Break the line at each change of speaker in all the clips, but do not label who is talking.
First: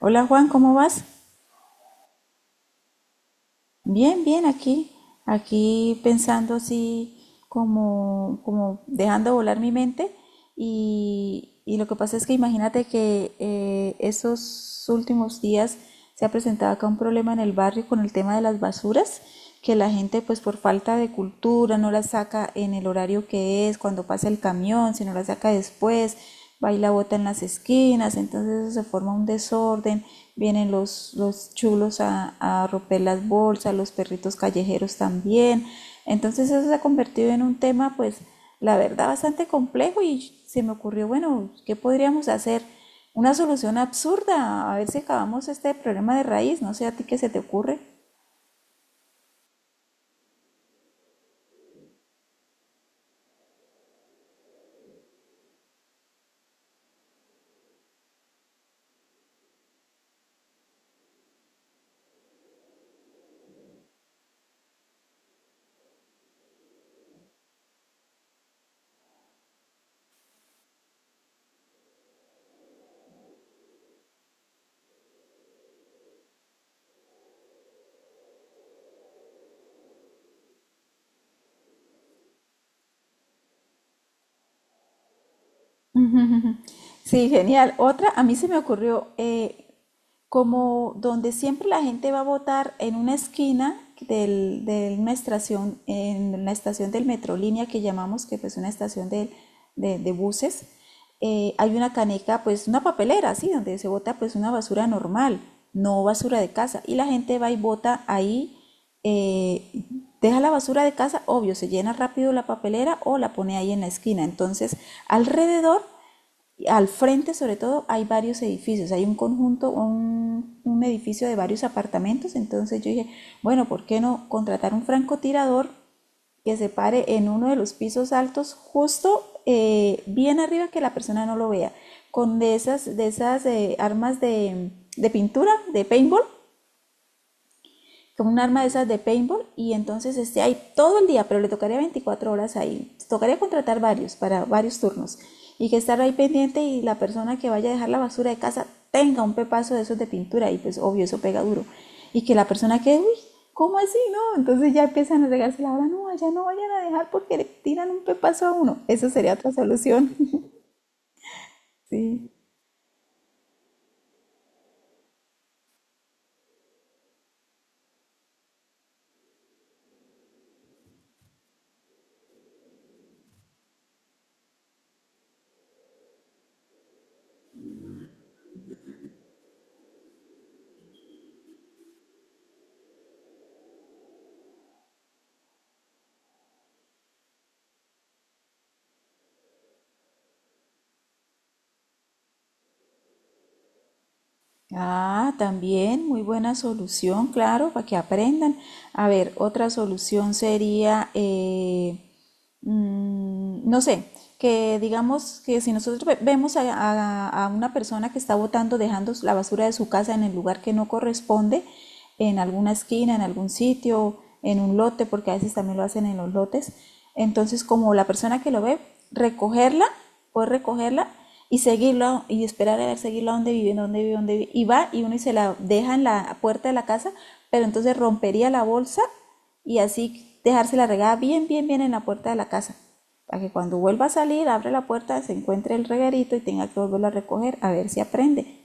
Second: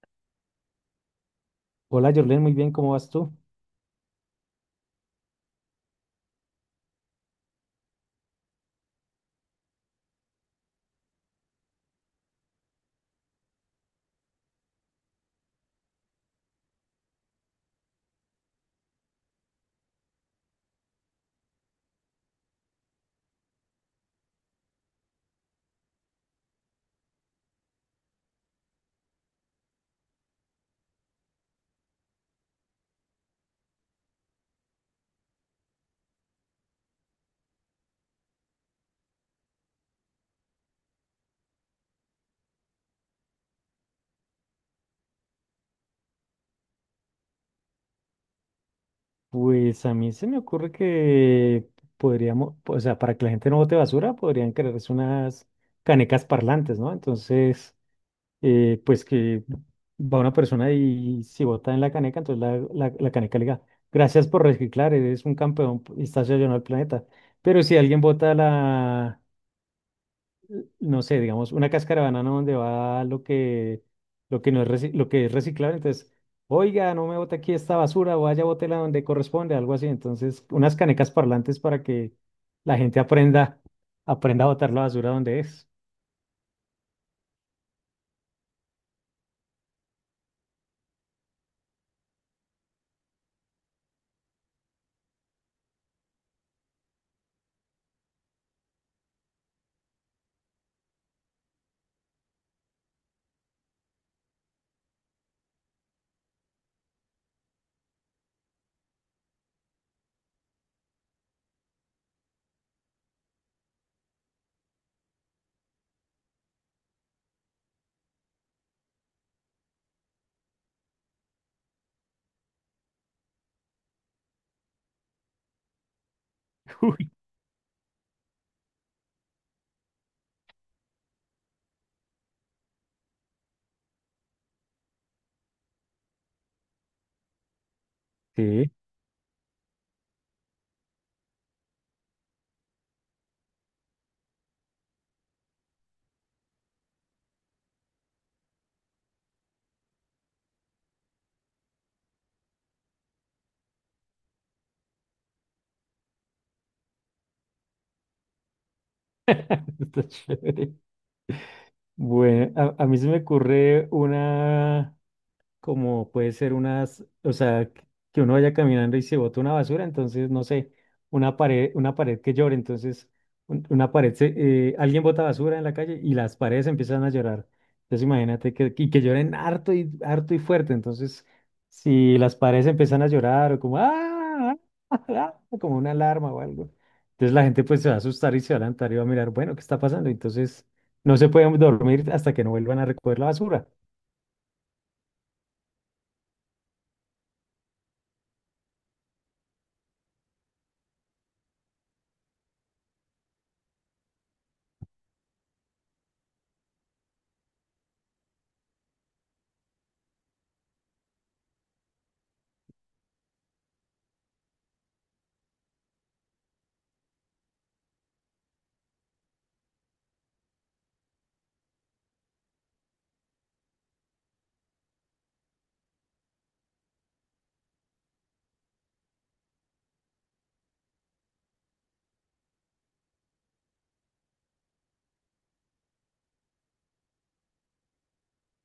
Hola Juan, ¿cómo vas?
Hola, Jorlen, muy bien, ¿cómo vas tú?
Bien, bien, aquí, pensando así como dejando volar mi mente y lo que pasa es que imagínate que esos últimos días se ha presentado acá un problema en el barrio con el tema de las basuras, que la gente pues por falta de cultura no las saca en el horario que es, cuando pasa el camión, si no las saca después, va y la bota en las esquinas. Entonces eso se forma un desorden, vienen los chulos a romper las bolsas, los perritos callejeros también. Entonces eso se ha convertido en un tema, pues, la verdad, bastante complejo, y se me ocurrió, bueno, ¿qué podríamos hacer? Una solución absurda, a ver si acabamos este problema de raíz. No sé a ti qué se te ocurre.
Pues a mí se me ocurre que podríamos, o sea, para que la gente no bote basura, podrían crearse unas canecas parlantes, ¿no? Entonces, pues que va una persona y si bota en la caneca, entonces la caneca le diga, gracias por reciclar, eres un campeón y estás ayudando al planeta. Pero si alguien bota la, no sé, digamos, una cáscara de banana donde va lo que no es reci- lo que es reciclable. Entonces, oiga, no me bote aquí esta basura, vaya, bótela donde corresponde, algo así. Entonces, unas canecas parlantes para que la gente aprenda a botar la basura donde es.
Sí, genial. Otra, a mí se me ocurrió como donde siempre la gente va a votar en una esquina del, de una estación, en la estación del Metrolínea que llamamos, que pues una estación de, de buses. Hay una caneca, pues una papelera, sí, donde se vota pues una basura normal, no basura de casa. Y la gente va y vota ahí, eh, deja la basura de casa, obvio, se llena rápido la papelera o la pone ahí en la esquina. Entonces, alrededor al frente, sobre todo, hay varios edificios, hay un conjunto, un edificio de varios apartamentos, entonces yo dije, bueno, ¿por qué no contratar un francotirador que se pare en uno de los pisos altos, justo bien arriba que la persona no lo vea, con de esas, de esas armas de pintura, de paintball, con un arma de
Sí.
esas de paintball, y entonces esté ahí todo el día, pero le tocaría 24 horas ahí. Tocaría contratar varios para varios turnos, y que estar ahí pendiente, y la persona que vaya a dejar la basura de casa tenga un pepazo de esos de pintura y pues obvio eso pega duro. Y que la persona que, uy, ¿cómo así? No, entonces ya empiezan a regarse la hora, no, allá no vayan a dejar porque le tiran un pepazo a uno. Esa sería otra
Está
solución.
chévere.
Sí.
Bueno, a mí se me ocurre una. Como puede ser unas, o sea, que uno vaya caminando y se bota una basura, entonces, no sé, una pared que llore, entonces, una pared, alguien bota basura en la calle y las paredes empiezan a llorar. Entonces, imagínate que, y que lloren harto y fuerte, entonces, si las paredes empiezan a llorar o como, ¡ah! Ah", como una alarma o algo, entonces la gente pues se va a asustar y se va a levantar y va a mirar, bueno, ¿qué está pasando? Entonces, no se pueden dormir hasta que no vuelvan a recoger la basura.
Ah, también, muy buena solución, claro, para que aprendan. A ver, otra solución sería, no sé, que digamos que si nosotros vemos a, a una persona que está botando, dejando la basura de su casa en el lugar que no corresponde, en alguna esquina, en algún sitio, en un lote, porque a veces también lo hacen en los lotes, entonces como la persona que lo ve, recogerla, puede recogerla y seguirlo y esperar a ver, seguirlo a donde vive, dónde vive, dónde vive, y va y uno y se la deja en la puerta de la casa, pero entonces rompería la bolsa y así dejarse la regada bien, bien, bien en la puerta de la casa, para que cuando vuelva a salir, abre la puerta, se encuentre el reguerito y tenga que volverlo a recoger a ver si aprende.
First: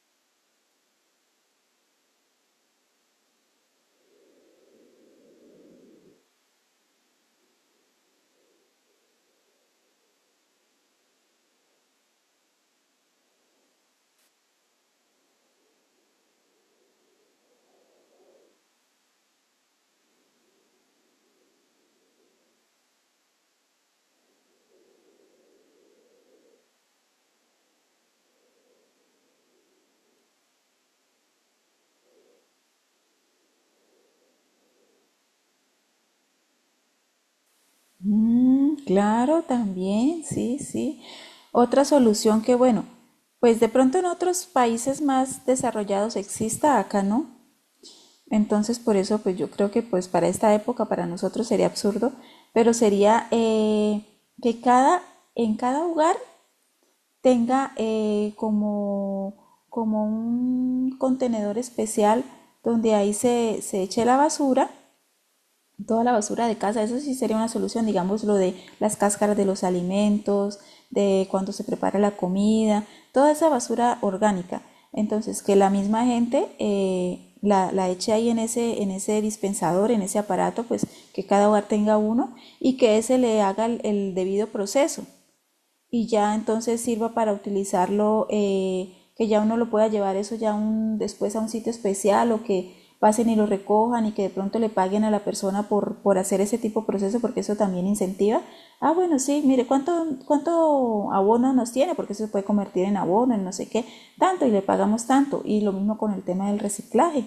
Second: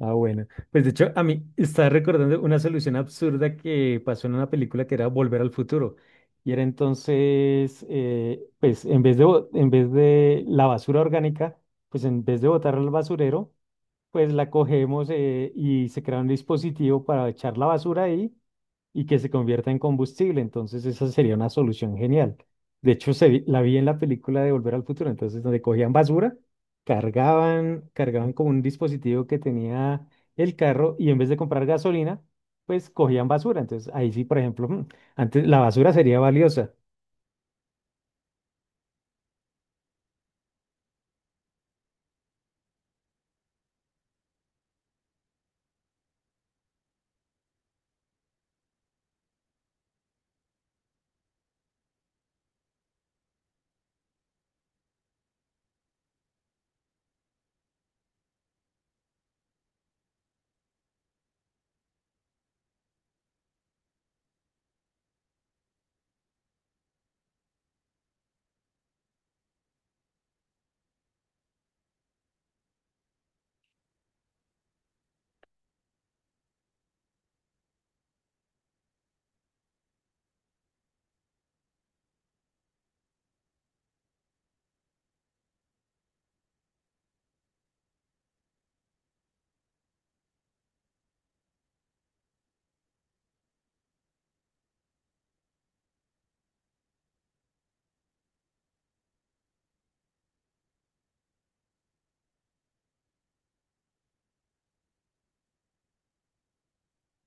Ah, bueno. Pues de hecho, a mí estaba recordando una solución absurda que pasó en una película que era Volver al Futuro. Y era entonces, pues en vez de la basura orgánica, pues en vez de botarla al basurero, pues la cogemos y se crea un dispositivo para echar la basura ahí y que se convierta en combustible. Entonces esa sería una solución genial. De hecho, la vi en la película de Volver al Futuro, entonces donde cogían basura, cargaban como un dispositivo que tenía el carro y en vez de comprar gasolina, pues cogían basura. Entonces ahí sí, por ejemplo, antes la basura sería valiosa.
Mm, claro, también, sí, sí. Otra solución que, bueno, pues de pronto en otros países más desarrollados exista, acá no. Entonces, por eso, pues yo creo que pues para esta época, para nosotros sería absurdo, pero sería que cada, en cada hogar tenga como, como un contenedor especial donde ahí se eche la basura, toda la basura de casa. Eso sí sería una solución, digamos, lo de las cáscaras de los alimentos, de cuando se prepara la comida, toda esa basura orgánica. Entonces, que la misma gente la eche ahí en ese dispensador, en ese aparato, pues que cada hogar tenga uno, y que ese le haga el debido proceso, y ya entonces sirva para utilizarlo, que ya uno lo pueda llevar eso ya un, después a un sitio especial, o que pasen y lo recojan, y que de pronto le paguen a la persona por hacer ese tipo de proceso, porque eso también incentiva. Ah, bueno, sí, mire, ¿cuánto, cuánto abono nos tiene? Porque eso se puede convertir en abono, en no sé qué, tanto y le pagamos tanto. Y lo mismo con el tema del reciclaje.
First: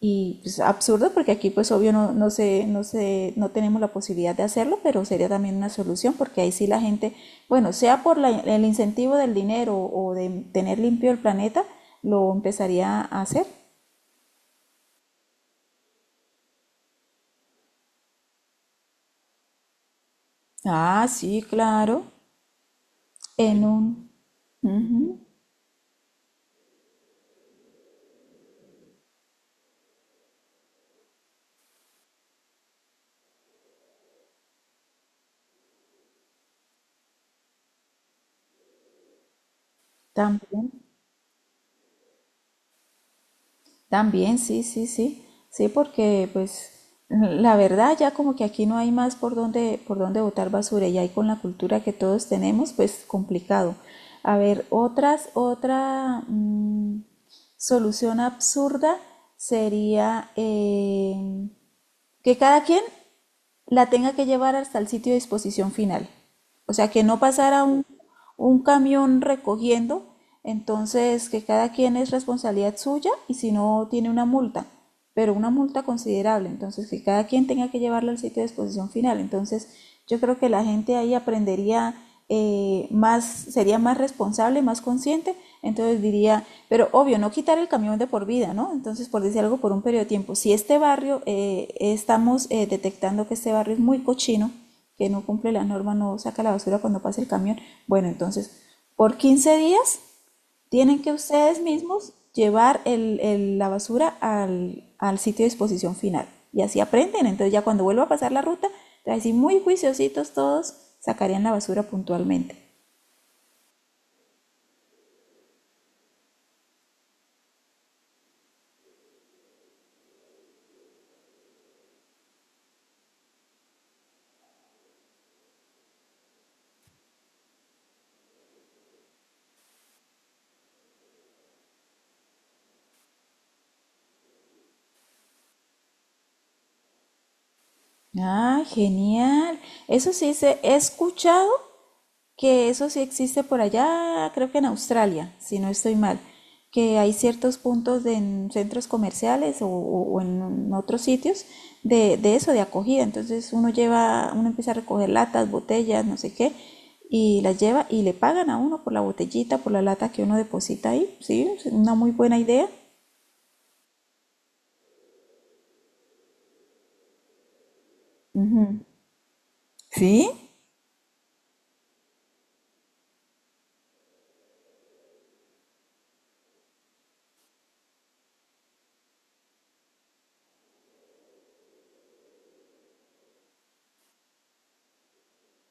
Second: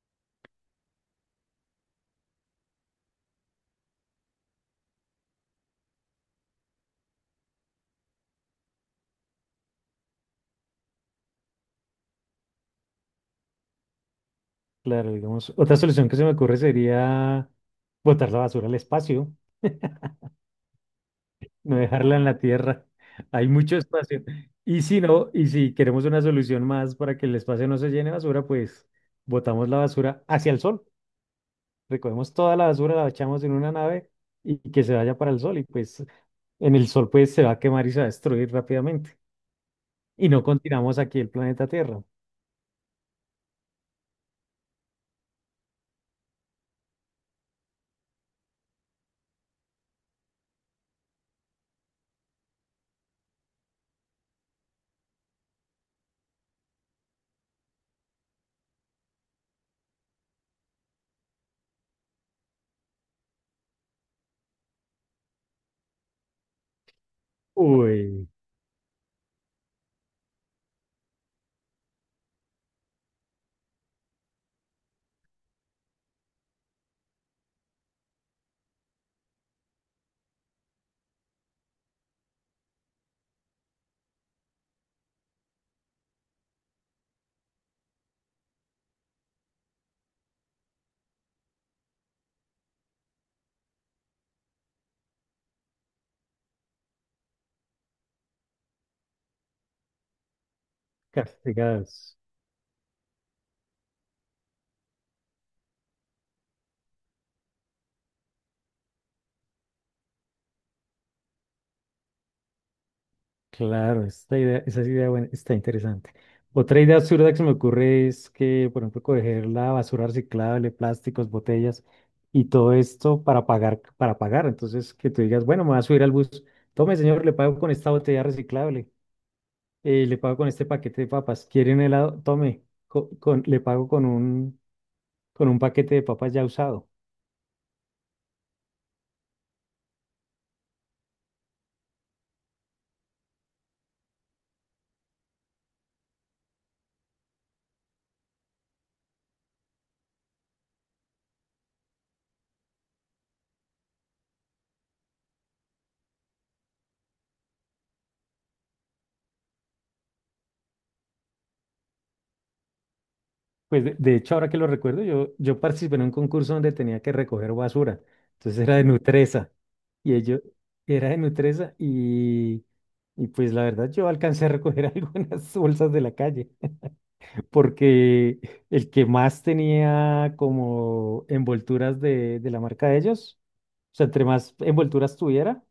Y pues, absurdo, porque aquí pues obvio no, no sé no tenemos la posibilidad de hacerlo, pero sería también una solución porque ahí sí la gente, bueno, sea por el incentivo del dinero o de tener limpio el planeta, lo empezaría a hacer.
Claro, digamos, otra solución que se me ocurre sería botar la basura al espacio.
Ah, sí,
No
claro,
dejarla en la tierra. Hay
en
mucho
un...
espacio. Y si
ujú,
no, y si queremos una solución más para que el espacio no se llene de basura, pues botamos la basura hacia el sol. Recogemos toda la basura, la echamos en una nave y que se vaya para el sol. Y pues en el sol pues se va a quemar y se va a destruir rápidamente. Y no
también.
continuamos aquí el planeta Tierra.
También, sí, sí, sí. Sí, porque pues la verdad ya como que aquí no hay más por dónde botar basura, y ahí con la cultura que todos tenemos, pues complicado. A ver, otras, otra solución absurda sería que cada quien la tenga que llevar hasta el sitio de disposición final. O sea, que no pasara
Uy,
un camión recogiendo, entonces que cada quien es responsabilidad suya y si no tiene una multa, pero una multa considerable, entonces que cada quien tenga que llevarla al sitio de disposición final. Entonces yo creo que la gente ahí aprendería, más, sería más responsable, más consciente, entonces diría, pero obvio, no quitar el camión de por vida, ¿no? Entonces, por decir algo, por un periodo de tiempo. Si este barrio, estamos detectando que este barrio es muy cochino, que no cumple la norma, no saca la basura cuando pasa el camión, bueno, entonces, por 15 días tienen que ustedes mismos
castigados.
llevar el, la basura al, al sitio de disposición final. Y así aprenden. Entonces, ya cuando vuelva a pasar la ruta, así muy juiciositos todos sacarían la basura puntualmente.
Claro, esta idea, esa es idea buena, está interesante. Otra idea absurda que se me ocurre es que, por ejemplo, coger la basura reciclable, plásticos, botellas y todo esto para pagar, para pagar. Entonces, que tú digas, bueno, me voy a subir al bus. Tome, señor, le pago con esta botella reciclable. Le pago con este paquete de papas. ¿Quiere un helado? Tome. Le pago con un paquete de papas ya usado.
Ah, genial. Eso sí se he escuchado que eso sí existe por allá, creo que en Australia, si no estoy mal, que hay ciertos puntos en centros comerciales o, o en otros sitios de eso, de acogida. Entonces uno lleva, uno empieza a recoger latas, botellas, no sé qué, y las lleva y le pagan a uno por la botellita, por la lata que uno deposita ahí. Sí, es una muy buena idea.
Pues de hecho, ahora que lo recuerdo, yo participé en un concurso donde tenía que recoger basura. Entonces era de Nutresa. Y
Sí.
ello era de Nutresa y pues la verdad yo alcancé a recoger algunas bolsas de la calle porque el que más tenía como envolturas de la marca de ellos, o sea, entre más envolturas tuviera,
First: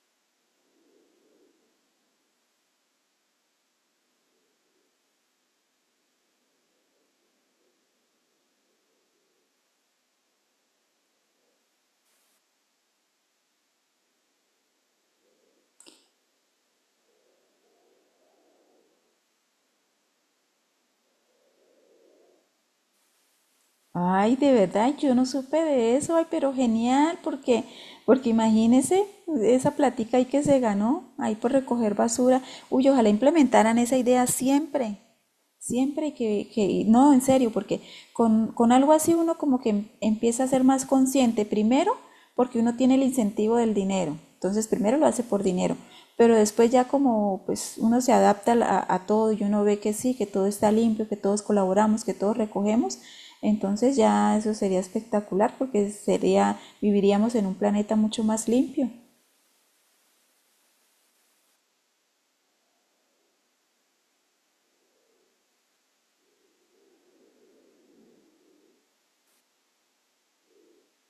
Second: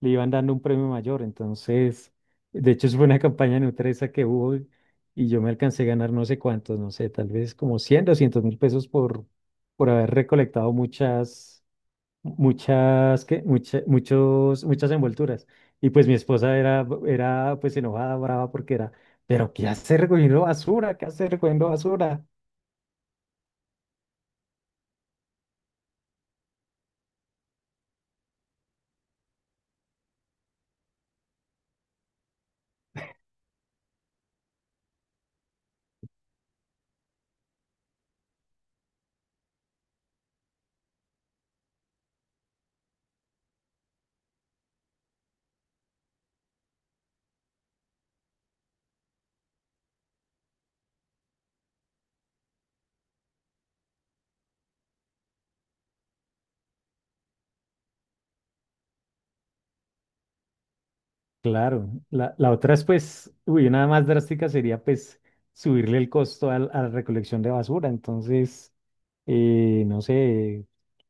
le iban dando un premio mayor. Entonces, de hecho, eso fue una campaña nutresa que hubo y yo me alcancé a ganar no sé cuántos, no sé, tal vez como 100, 200 mil pesos por haber recolectado muchas muchas envolturas. Y pues mi esposa era pues enojada, brava, porque era, pero ¿qué hace recogiendo basura? ¿Qué hace recogiendo basura?
Ay, de verdad, yo no supe de eso, ay, pero genial, porque, porque imagínese esa platica ahí que se ganó, ahí por recoger basura. Uy, ojalá implementaran esa idea siempre. Siempre que no, en serio, porque con algo así uno como que empieza a ser más consciente, primero porque uno tiene el incentivo del dinero, entonces primero lo hace por dinero, pero después ya como pues uno se adapta a todo, y uno ve que sí, que todo está limpio, que todos colaboramos, que todos recogemos, entonces ya eso sería espectacular porque sería, viviríamos en un planeta mucho más limpio.
Claro, la otra es pues, uy, una más drástica sería pues subirle el costo a la recolección de basura. Entonces, no sé,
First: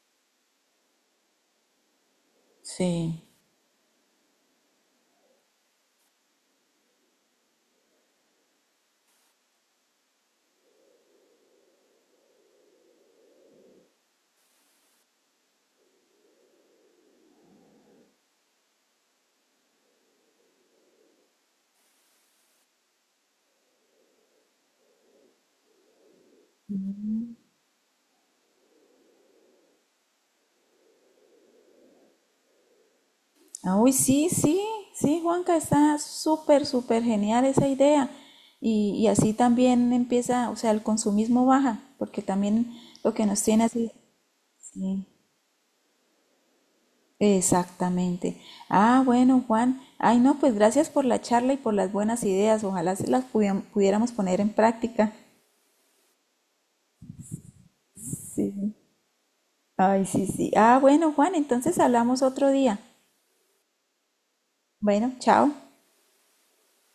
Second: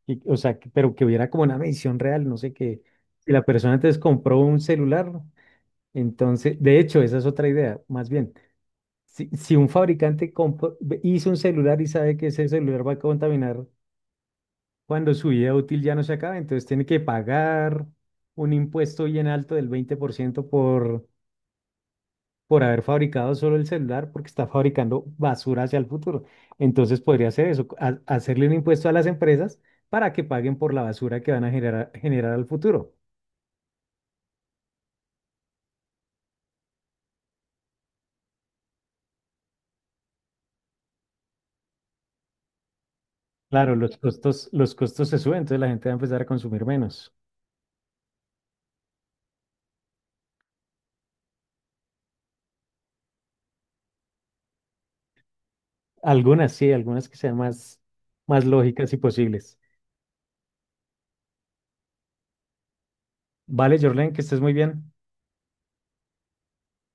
o sea, pero que hubiera como una medición real, no sé, que
Sí.
si la persona antes compró un celular, ¿no? Entonces, de hecho, esa es otra idea, más bien. Si un fabricante hizo un celular y sabe que ese celular va a contaminar cuando su vida útil ya no se acabe, entonces tiene que pagar un impuesto bien alto del 20% por, ciento por haber fabricado solo el celular, porque está fabricando basura hacia el futuro. Entonces podría hacer eso, hacerle un impuesto a las empresas para que paguen por la basura que van a generar al futuro.
Ah, uy, sí, sí, sí, Juanca, está súper, súper genial esa idea. Y así también empieza, o sea, el consumismo baja, porque también lo que nos tiene
Claro,
así.
los
Sí,
costos se suben, entonces la gente va a empezar a consumir menos.
exactamente. Ah, bueno, Juan. Ay, no, pues gracias por la charla y por las buenas ideas. Ojalá se las pudiéramos poner en práctica.
Algunas sí, algunas que sean más, más
Sí. Sí.
lógicas y posibles.
Ay, sí, sí. Ah, bueno, Juan, entonces hablamos otro día.
Vale, Jorlen, que estés muy bien.
Bueno, chao.